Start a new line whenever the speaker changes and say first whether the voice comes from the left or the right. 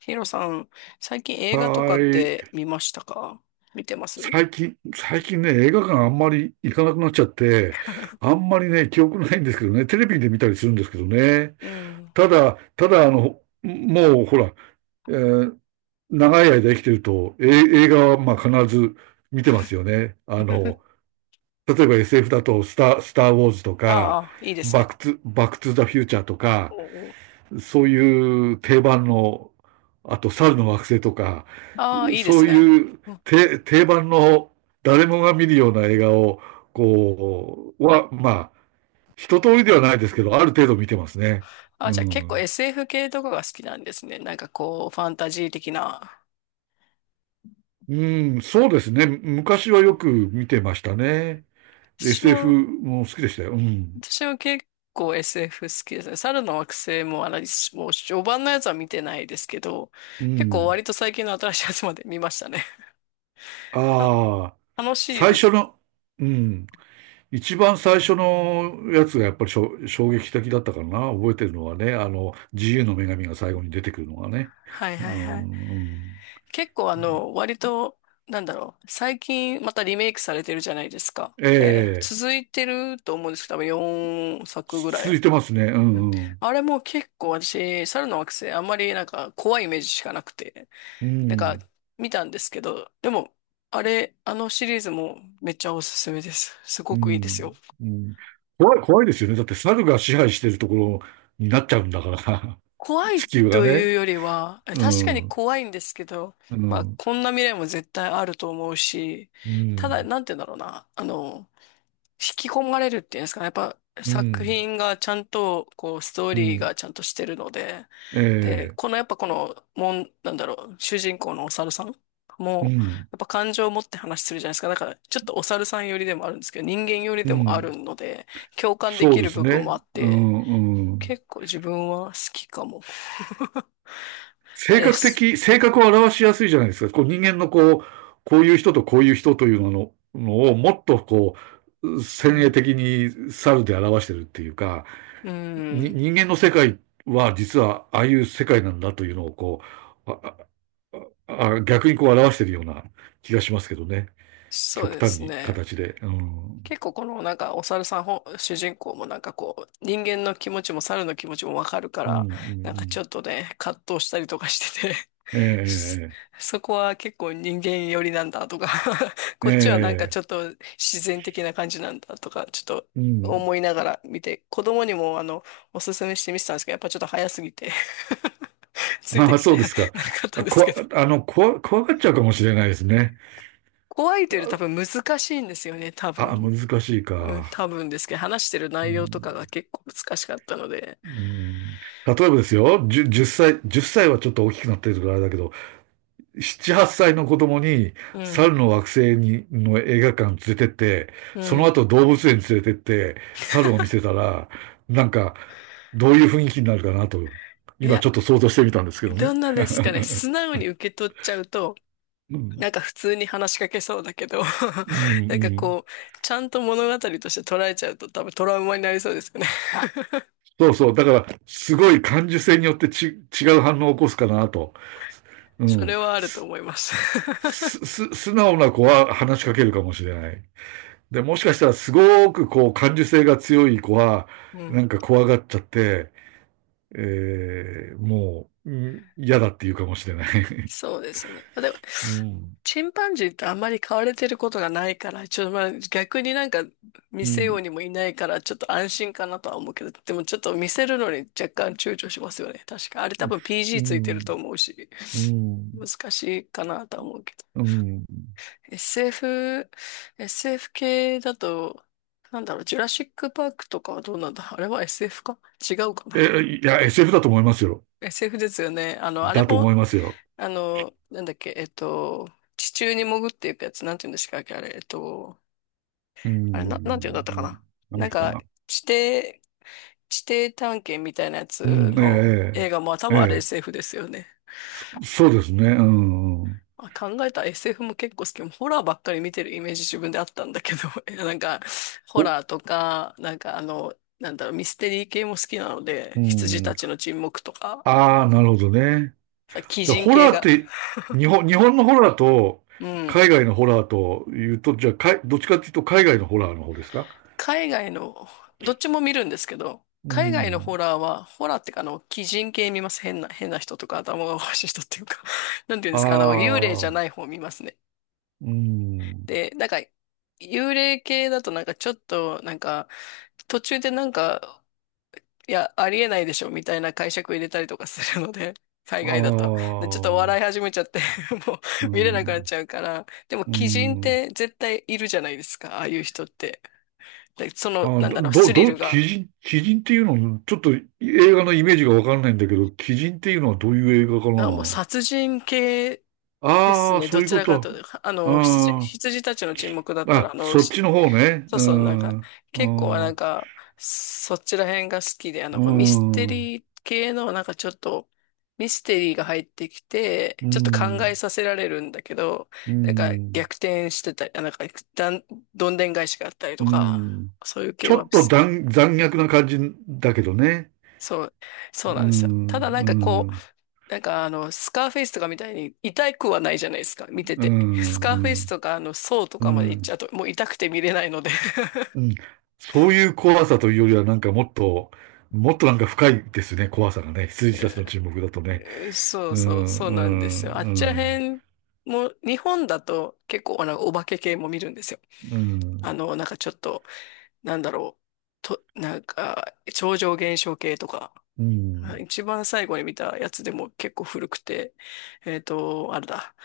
left: ヒロさん、最近映画と
right: は
left: かっ
right: ー
left: て
right: い。
left: 見ましたか？見てます。
right: 最近ね、映画館あんまり行かなくなっちゃって、あんまりね、記憶ないんですけどね、テレビで見たりするんですけどね。
left: うん。
right: ただ、ただ、あの、もうほら、えー長い間生きてると、映画はまあ必ず見てますよね。例えば SF だとスター・ウォーズとか、
left: ああ、いいです
right: バッ
left: ね。
right: ク・トゥ、バック・トゥ・ザ・フューチャーと
left: お
right: か、
left: お。
right: そういう定番の、あと、猿の惑星とか、
left: ああ、いいで
right: そ
left: す
right: う
left: ね。
right: いう
left: うん。
right: 定番の誰もが見るような映画を、こう、は、まあ、一通りではないですけど、ある程度見てますね。
left: あ、
right: う
left: じゃあ結構
right: ん。
left: SF 系とかが好きなんですね。なんかこう、ファンタジー的な。
right: うん、そうですね。昔はよく見てましたね。で
left: 私
right: SF
left: も、
right: も好きでしたよ。うん。
left: 私も結構 SF 好きですね。猿の惑星も、あの、もう序盤のやつは見てないですけど、
right: う
left: 結構割
right: ん。
left: と最近の新しいやつまで見ましたね。た
right: ああ、
left: 楽しい
right: 最
left: で
right: 初
left: す。
right: の、うん。一番最初のやつがやっぱり衝撃的だったかな。覚えてるのはね、あの、自由の女神が最後に出てくるのがね。
left: はい
right: う
left: はいはい。
right: ん。
left: 結構あの、割と、なんだろう、最近またリメイクされてるじゃないですか。
right: え
left: で、
right: え、
left: 続いてると思うんですけど、多分4作ぐら
right: 続
left: い。
right: いてますね。う
left: うん。
right: んうん。
left: あれも結構私、猿の惑星、あんまりなんか怖いイメージしかなくて、
right: う
left: なんか
right: ん、
left: 見たんですけど、でも、あれ、あのシリーズもめっちゃおすすめです。す
right: う
left: ごくいいで
right: ん、
left: すよ。
right: うん、怖い、怖いですよね。だって猿が支配してるところになっちゃうんだから、
left: 怖
right: 地
left: い
right: 球が
left: とい
right: ね。
left: うよりは、え
right: う
left: 確か
right: ん、
left: に
right: うん、
left: 怖いんですけど、
right: う
left: まあ、
right: ん、
left: こんな未来も絶対あると思うし、ただ、なんて言うんだろうな。あの、引き込まれるっていうんですかね。やっぱ
right: う
left: 作
right: ん、
left: 品がちゃんと、こう、ストー
right: う
left: リー
right: ん、
left: がちゃんとしてるので、
right: え
left: で、こ
right: え、
left: のやっぱこの、もん、なんだろう、主人公のお猿さん
right: う
left: も、
right: ん、
left: やっぱ感情を持って話するじゃないですか。だから、ちょっとお猿さん寄りでもあるんですけど、人間寄り
right: う
left: でもある
right: ん。
left: ので、共感で
right: そう
left: き
right: で
left: る
right: す
left: 部分も
right: ね。
left: あっ
right: う
left: て、
right: ん、うん。
left: 結構自分は好きかも。
right: 性
left: で
right: 格
left: す。
right: 的、性格を表しやすいじゃないですか。こう人間のこう、こういう人とこういう人というのをもっとこう、
left: う
right: 先鋭
left: ん。
right: 的に猿で表してるっていうか、
left: う
right: に、
left: ん。
right: 人間の世界は実はああいう世界なんだというのをう、あ、逆にこう表しているような気がしますけどね。
left: そう
right: 極
left: で
right: 端
left: す
right: に
left: ね。
right: 形で。うん。
left: 結構このなんかお猿さん本主人公もなんかこう人間の気持ちも猿の気持ちもわかるか
right: うん、う
left: ら、なんかち
right: ん、
left: ょっとね葛藤したりとかしてて、
right: うん。え
left: そ
right: え、
left: そこは結構人間寄りなんだとか、
right: え
left: こっちはなんか
right: え、
left: ちょっと自然的な感じなんだとかちょっと
right: うん。
left: 思いながら見て、子供にもあのおすすめして見てたんですけど、やっぱちょっと早すぎて つい
right: あ
left: て
right: あ、
left: き
right: そ
left: て
right: うです か。
left: なかったんで
right: こ
left: すけ
right: わ、
left: ど、
right: あの、こわ、怖がっちゃうかもしれないですね。
left: 怖いというより多分難しいんですよね、多
right: あ、あ
left: 分。
right: 難しい
left: うん、
right: か。
left: 多分ですけど、話してる
right: う
left: 内容と
right: ん、
left: かが結構難しかったので、
right: うん、例えばですよ、10、歳、1歳はちょっと大きくなってるからあれだけど、7、8歳の子供に
left: うん、
right: 猿の惑星にの映画館連れてって、
left: う
right: その
left: ん。
right: 後動物園連れてって猿を見せたら、なんかどういう雰囲気になるかなと、
left: い
right: 今ち
left: や、
right: ょっと想像してみたんですけどね。
left: どんなですかね、素直に受け取っちゃうと、
right: うん、
left: なんか普通に話しかけそうだけど、
right: うん、
left: なんか
right: うん。
left: こう、ちゃんと物語として捉えちゃうと多分トラウマになりそうですよね。
right: そうそう。だから、すごい感受性によって違う反応を起こすかなと。う
left: それ
right: ん。
left: はあると
right: す、
left: 思います。
right: す、す素直な子は話しかけるかもしれない。で、もしかしたらすごくこう感受性が強い子は、
left: う
right: な
left: ん。
right: んか怖がっちゃって、もう、嫌だって言うかもしれない。
left: そうですね。まあ、でも、
right: うん。
left: チンパンジーってあんまり飼われてることがないから、ちょっとまあ逆になんか見
right: う
left: せよう
right: ん。
left: にもいないから、ちょっと安心かなとは思うけど、でもちょっと見せるのに若干躊躇しますよね。確か。あれ多分
right: う
left: PG ついてる
right: ん。
left: と思うし、
right: うん。
left: 難しいかなとは思うけど。
right: うん。
left: SF、SF 系だと、なんだろう、ジュラシックパークとかはどうなんだ、あれは SF か違うかな。
right: いや、SF だと思いますよ。
left: SF ですよね。あの、あれ
right: だと
left: も、
right: 思いますよ。
left: あの、なんだっけ、えっと、地中に潜っていくやつ、なんて言うんでしたっけ、あれ、えっと、
right: う
left: あれ、な、なんて言うんだったか
right: ん。
left: な。な
right: 何
left: ん
right: か
left: か、
right: な。
left: 地底、地底探検みたいなや
right: う
left: つ
right: ん。
left: の映
right: え
left: 画も多分あれ
right: えええ
left: SF ですよね。
right: そうですね。うん。
left: あ、考えたら SF も結構好き。ホラーばっかり見てるイメージ自分であったんだけど、いやなんか、ホ
right: お、
left: ラーとか、なんかあの、なんだろう、ミステリー系も好きなので、
right: う
left: 羊
right: ん。
left: たちの沈黙とか、
right: ああ、なるほどね。
left: 鬼
right: で
left: 人
right: ホ
left: 系
right: ラーっ
left: が。
right: て、日本のホラーと、
left: うん。
right: 海外のホラーというと、じゃあ、どっちかっていうと、海外のホラーの方ですか？
left: 海外の、どっちも見るんですけど、
right: う
left: 海外のホ
right: ん。
left: ラーは、ホラーってか、あの、鬼人系見ます。変な人とか、頭がおかしい人っていうか、 なんていうんで
right: あ
left: すか、あの、幽霊じゃ
right: あ、
left: ない方見ますね。
right: うん。
left: で、なんか、幽霊系だとなんかちょっと、なんか、途中でなんか、いや、ありえないでしょ、みたいな解釈入れたりとかするので、海
right: あ
left: 外だと。
right: あ、
left: で、ちょっと笑い始めちゃって、 もう
right: う
left: 見れなくなっ
right: ん。
left: ちゃうから、でも
right: う
left: 鬼人っ
right: ん。
left: て絶対いるじゃないですか、ああいう人って。で、その、
right: ああ、
left: なん
right: ど、
left: だろう、
right: ど、
left: ス
right: どう
left: リル
right: 鬼
left: が。
right: 人、鬼人っていうの、ちょっと映画のイメージがわかんないんだけど、鬼人っていうのはどういう映画か
left: あ、もう
right: な。
left: 殺人系です
right: ああ、
left: ね。
right: そう
left: ど
right: いう
left: ち
right: こ
left: らか
right: と。
left: というと、あの、羊、
right: あ
left: 羊たちの沈黙だっ
right: あ、
left: たら、あ
right: あ、
left: の、
right: そっ
left: し、
right: ちの方ね。
left: そう
right: う
left: そう、なん
right: ん、
left: か、
right: う
left: 結構
right: ん、
left: なん
right: う
left: か、そっちら辺が好きで、あの、
right: ん、
left: こうミステリー系の、なんかちょっと、ミステリーが入ってきて、
right: う
left: ちょっと考え
right: ん。
left: させられるんだけど、
right: う
left: なんか
right: ん。
left: 逆転してたり、あなんか、だん、どんでん返しがあったりと
right: う
left: か、
right: ん。
left: そういう
right: ち
left: 系
right: ょ
left: は好
right: っと
left: き。
right: 残虐な感じだけどね。
left: そう、そう
right: う
left: なんですよ。た
right: ん。
left: だなんかこ
right: うん。
left: う、なんかあの、スカーフェイスとかみたいに痛くはないじゃないですか、見て
right: う
left: て。スカーフェイ
right: ん。う
left: ス
right: ん。
left: とかあの、ソーと
right: う
left: かまで行っちゃ
right: ん。
left: うと、もう痛くて見れないので。
right: うんそういう怖さというよりは、なんかもっと、もっとなんか深いですね、怖さがね。羊たちの沈黙だとね。
left: そう
right: う
left: そう、そうなんです
right: ん。う
left: よ。あっちら
right: ん。
left: へんも、日本だと結構あの、お化け系も見るんですよ。
right: う
left: あ
right: ん。
left: の、なんかちょっと、なんだろう、と、なんか、超常現象系とか。
right: うん。
left: 一番最後に見たやつでも結構古くて、えっと、あれだ。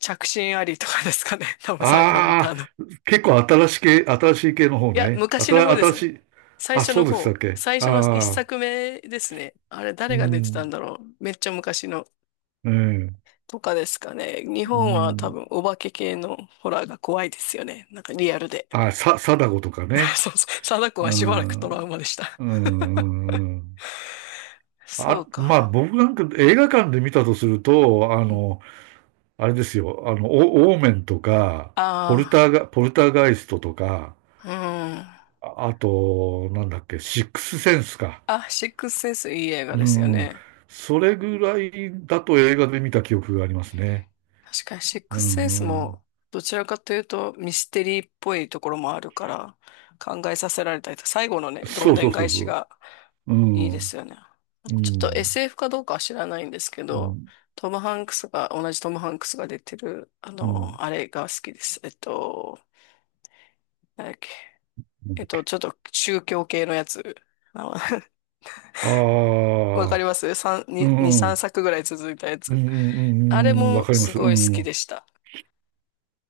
left: 着信ありとかですかね。多分最後見
right: あ
left: たの。
right: あ、結構新しい系、新しい系の方
left: いや、
right: ね。あ
left: 昔の
right: た、
left: 方で
right: 新
left: す
right: し
left: ね。
right: い、
left: 最
right: あ、
left: 初
right: そ
left: の
right: うでしたっ
left: 方。
right: け。
left: 最初の一
right: ああ、
left: 作目ですね。あれ、
right: う
left: 誰が出てたん
right: ん、
left: だろう。めっちゃ昔の。
right: うん、
left: とかですかね。日
right: う
left: 本は多
right: ん。
left: 分お化け系のホラーが怖いですよね。なんかリアルで。
right: 貞子とか ね。
left: そうそう。貞子
right: う
left: はしばらく
right: ん、
left: トラウマでした。
right: うん、うん。
left: そ
right: あ、
left: う
right: まあ
left: か。
right: 僕なんか映画館で見たとすると、あ
left: うん。
right: の、あれですよ、あの、オーメンとか、ポルタ
left: あ
right: ーガ、ポルターガイストとか、
left: あ、うん。
right: ああと、なんだっけ、シックスセンスか。
left: あ、シックスセンスいい映画で
right: う
left: すよ
right: ん、
left: ね。
right: それぐらいだと映画で見た記憶がありますね。
left: 確かにシッ
right: う
left: クスセンス
right: ん、う
left: も
right: ん。
left: どちらかというとミステリーっぽいところもあるから、考えさせられたりと、最後のね、どん
right: そう
left: で
right: そ
left: ん
right: うそ
left: 返
right: うそ
left: しが
right: う。う
left: いいで
right: ん、
left: すよね。
right: う
left: ちょっと
right: ん、
left: SF かどうかは知らないんですけ
right: う
left: ど、
right: ん、
left: トム・ハンクスが、同じトム・ハンクスが出てる、あ
right: うん。
left: の、あれが好きです。えっと、なんだっけ。えっと、ちょっと宗教系のやつ。あの、
right: あ
left: わかり
right: あ
left: ますさん
right: ー、う
left: に二2、3
right: ん。
left: 作ぐらい続いたや
right: うん
left: つ。
right: うんう
left: あれ
right: んうん、わ
left: も
right: かりま
left: す
right: す。う
left: ごい好きで
right: ん。
left: した。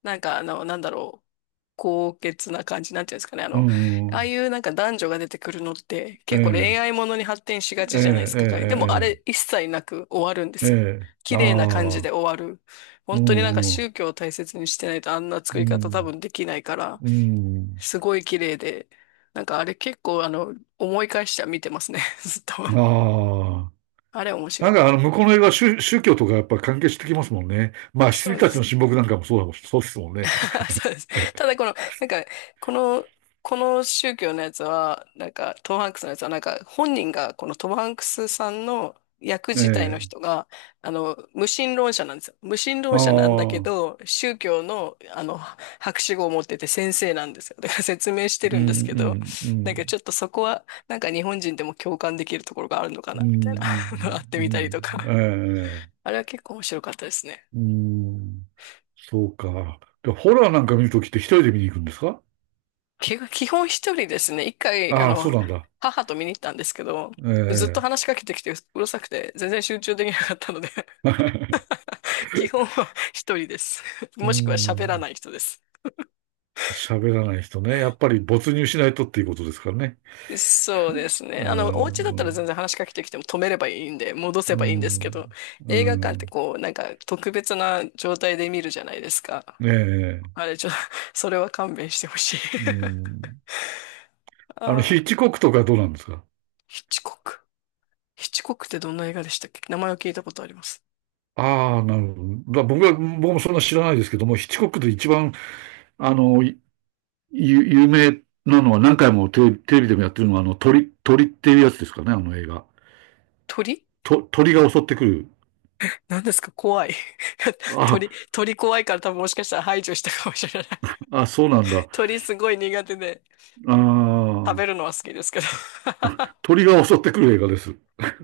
left: なんかあの、なんだろう。高潔な感じ、なんていうんですかね。あ
right: う
left: の、
right: ん。
left: あ
right: う
left: あ
right: ん
left: いうなんか男女が出てくるのって
right: え
left: 結構恋
right: え、
left: 愛ものに発展しが
right: ええ、
left: ちじゃないです
right: え
left: か。彼でもあ
right: え、
left: れ一切なく終わるんで
right: ええ、え
left: すよ。
right: え、あ
left: 綺麗な感じで
right: あ、
left: 終わる。
right: う
left: 本当になんか
right: ん、うん、
left: 宗教を大切にしてないとあんな作
right: う
left: り方多
right: ん、
left: 分できないから、
right: うん。
left: すごい綺麗で、なんかあれ結構あの、思い返しては見てますね。ずっと。
right: ああ。
left: あれ面
right: な
left: 白い
right: ん
left: で
right: か、あの、
left: す。
right: 向こうの映画は宗教とかやっぱ関係してきますもんね。まあ、
left: そ
right: 羊
left: うで
right: たちの
left: すね。
right: 親睦なんかもそうだもん、そうですもんね。
left: そうです。ただこの、なんか、この、この宗教のやつは、なんか、トム・ハンクスのやつは、なんか、本人が、このトム・ハンクスさんの役
right: え
left: 自体の
right: え、
left: 人が、あの、無神論者なんですよ。無神
right: あ
left: 論
right: あ、
left: 者なんだけ
right: うん、
left: ど、宗教の、あの、博士号を持ってて先生なんですよ。だから説明して
right: う
left: るんですけど、
right: ん、う
left: なんかち
right: ん、
left: ょっとそこは、なんか日本人でも共感できるところがあるのかな、
right: う
left: み
right: ん、
left: たいな、あって
right: う
left: みたりと
right: ん、うん
left: か。
right: ええ、
left: あれは結構面白かったですね。
right: うん、そうか。で、ホラーなんか見るときって一人で見に行くんですか？
left: 基本一人ですね。一回、あ
right: ああ、そう
left: の、
right: なんだ。
left: 母と見に行ったんですけど、
right: え
left: ずっと
right: え。
left: 話しかけてきてうるさくて、全然集中できなかったので、 基本は一人です。
right: う
left: もしくは喋ら
right: ん。
left: ない人です。
right: 喋らない人ね。やっぱり没入しないとっていうことですからね。
left: そうですね。
right: う
left: あの、お家だったら
right: ん。う
left: 全然話しかけてきても止めればいいんで、戻せばいいんですけど、
right: ん。う
left: 映画館って
right: ん。
left: こう、なんか特別な状態で見るじゃないですか。
right: ねえ。
left: あれ、ちょ、それは勘弁してほしい。
right: うん。あの、
left: あ
right: ヒ
left: あ、
right: ッチコックとかどうなんですか？
left: ヒッチコック。ヒッチコックってどんな映画でしたっけ、名前を聞いたことあります。
right: ああ、なるほど。だ僕は、僕もそんな知らないですけども、ヒッチコックで一番、あの、有名なのは何回もテレビでもやってるのは、あの、鳥っていうやつですかね、あの映画。
left: 鳥？
right: 鳥が襲ってくる。
left: 何ですか、怖い。
right: あ、
left: 鳥怖いから多分もしかしたら排除したかもしれない。
right: そうなんだ。
left: 鳥すごい苦手で、
right: あ
left: 食べる
right: あ、
left: のは好きですけど。
right: 鳥が襲ってくる映画です。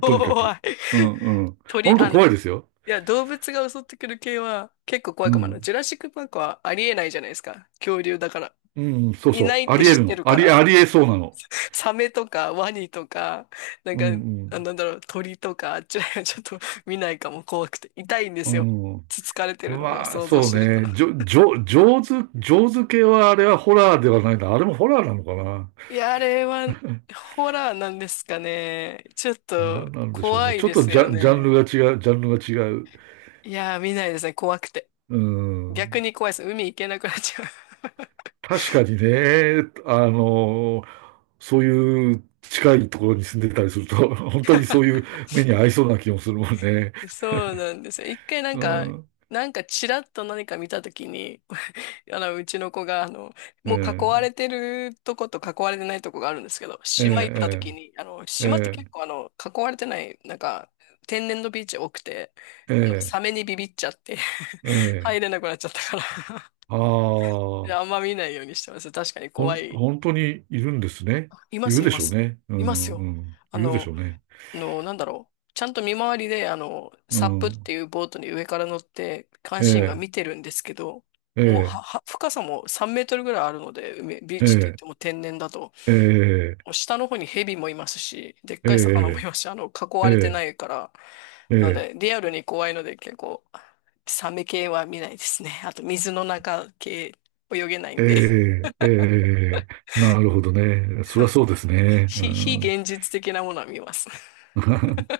right: とにか
left: 怖
right: く。
left: い。
right: うんうん。
left: 鳥、
right: 本当
left: あの、い
right: 怖いですよ。
left: や、動物が襲ってくる系は結構
right: う
left: 怖いかもな。あの
right: ん。
left: ジュラシックパークはありえないじゃないですか。恐竜だから。
right: うん、そう
left: いな
right: そ
left: い
right: う。
left: っ
right: あ
left: て
right: り得
left: 知っ
right: る
left: て
right: の。
left: る
right: あ
left: か
right: り、
left: ら。
right: あり得そうなの。
left: サメとかワニとか、なん
right: う
left: か、あ
right: ん
left: なんだろう、鳥とか、あっちらへんはちょっと見ないかも、怖くて。痛いんで
right: う
left: すよ。
right: ん。うん。
left: つつかれてるのが
right: まあ、
left: 想像
right: そう
left: すると。
right: ね。じょ、じょ、上手、上手系はあれはホラーではないな。あれもホラーなのかな。
left: いや、あれはホラーなんですかね。ちょっと
right: なんでしょう
left: 怖
right: ね。
left: い
right: ちょっ
left: で
right: と
left: す
right: ジ
left: よ
right: ャ、ジャンル
left: ね。
right: が違う、ジャンルが違う。
left: いやー、見ないですね。怖くて。
right: う
left: 逆
right: ん。
left: に怖いです。海行けなくなっちゃ
right: 確かにね、あの、そういう近いところに住んでたりすると、本当にそういう目に合いそうな気もするもんね。
left: う。そうなんですよ。一回なん
right: う
left: か、
right: ん、
left: なんかチラッと何か見たときに、あの、うちの子が、あの、
right: え
left: もう囲われ
right: え、
left: てるとこと囲われてないとこがあるんですけど、
right: え
left: 島行ったとき
right: え、
left: に、あの、
right: え
left: 島って結
right: え、
left: 構あの、囲われてない、なんか、天然のビーチ多くて、
right: え
left: あの、
right: え、
left: サメにビビっちゃって、
right: え え、
left: 入れなくなっちゃったから、
right: ああ、
left: であんま見ないようにしてます。確かに
right: ほ
left: 怖
right: ん、
left: い。
right: 本当にいるんですね。
left: いま
right: いる
left: す、い
right: で
left: ま
right: しょう
left: す。
right: ね。う
left: います
right: ん、う
left: よ。
right: ん、
left: あ
right: いるでし
left: の、
right: ょうね。
left: あの、なんだろう。ちゃんと見回りで、あの、
right: う
left: サップって
right: ん、
left: いうボートに上から乗って、監
right: え
left: 視員が
right: え、
left: 見てるんですけど、
right: え
left: もう
right: え、
left: は、深さも3メートルぐらいあるので、海、ビー
right: え
left: チって言っ
right: え、
left: ても天然だと、
right: ええ、
left: もう下の方にヘビもいますし、でっ
right: え
left: かい魚もい
right: え、
left: ますし、あの、囲わ
right: え
left: れてな
right: え、
left: いから、
right: え
left: なの
right: え、
left: で、リアルに怖いので、結構、サメ系は見ないですね。あと、水の中系、泳げない
right: え
left: んで。
right: え、ええなるほどね。そりゃそうですね。う
left: 非、非
right: ん
left: 現実的なものは見ますね。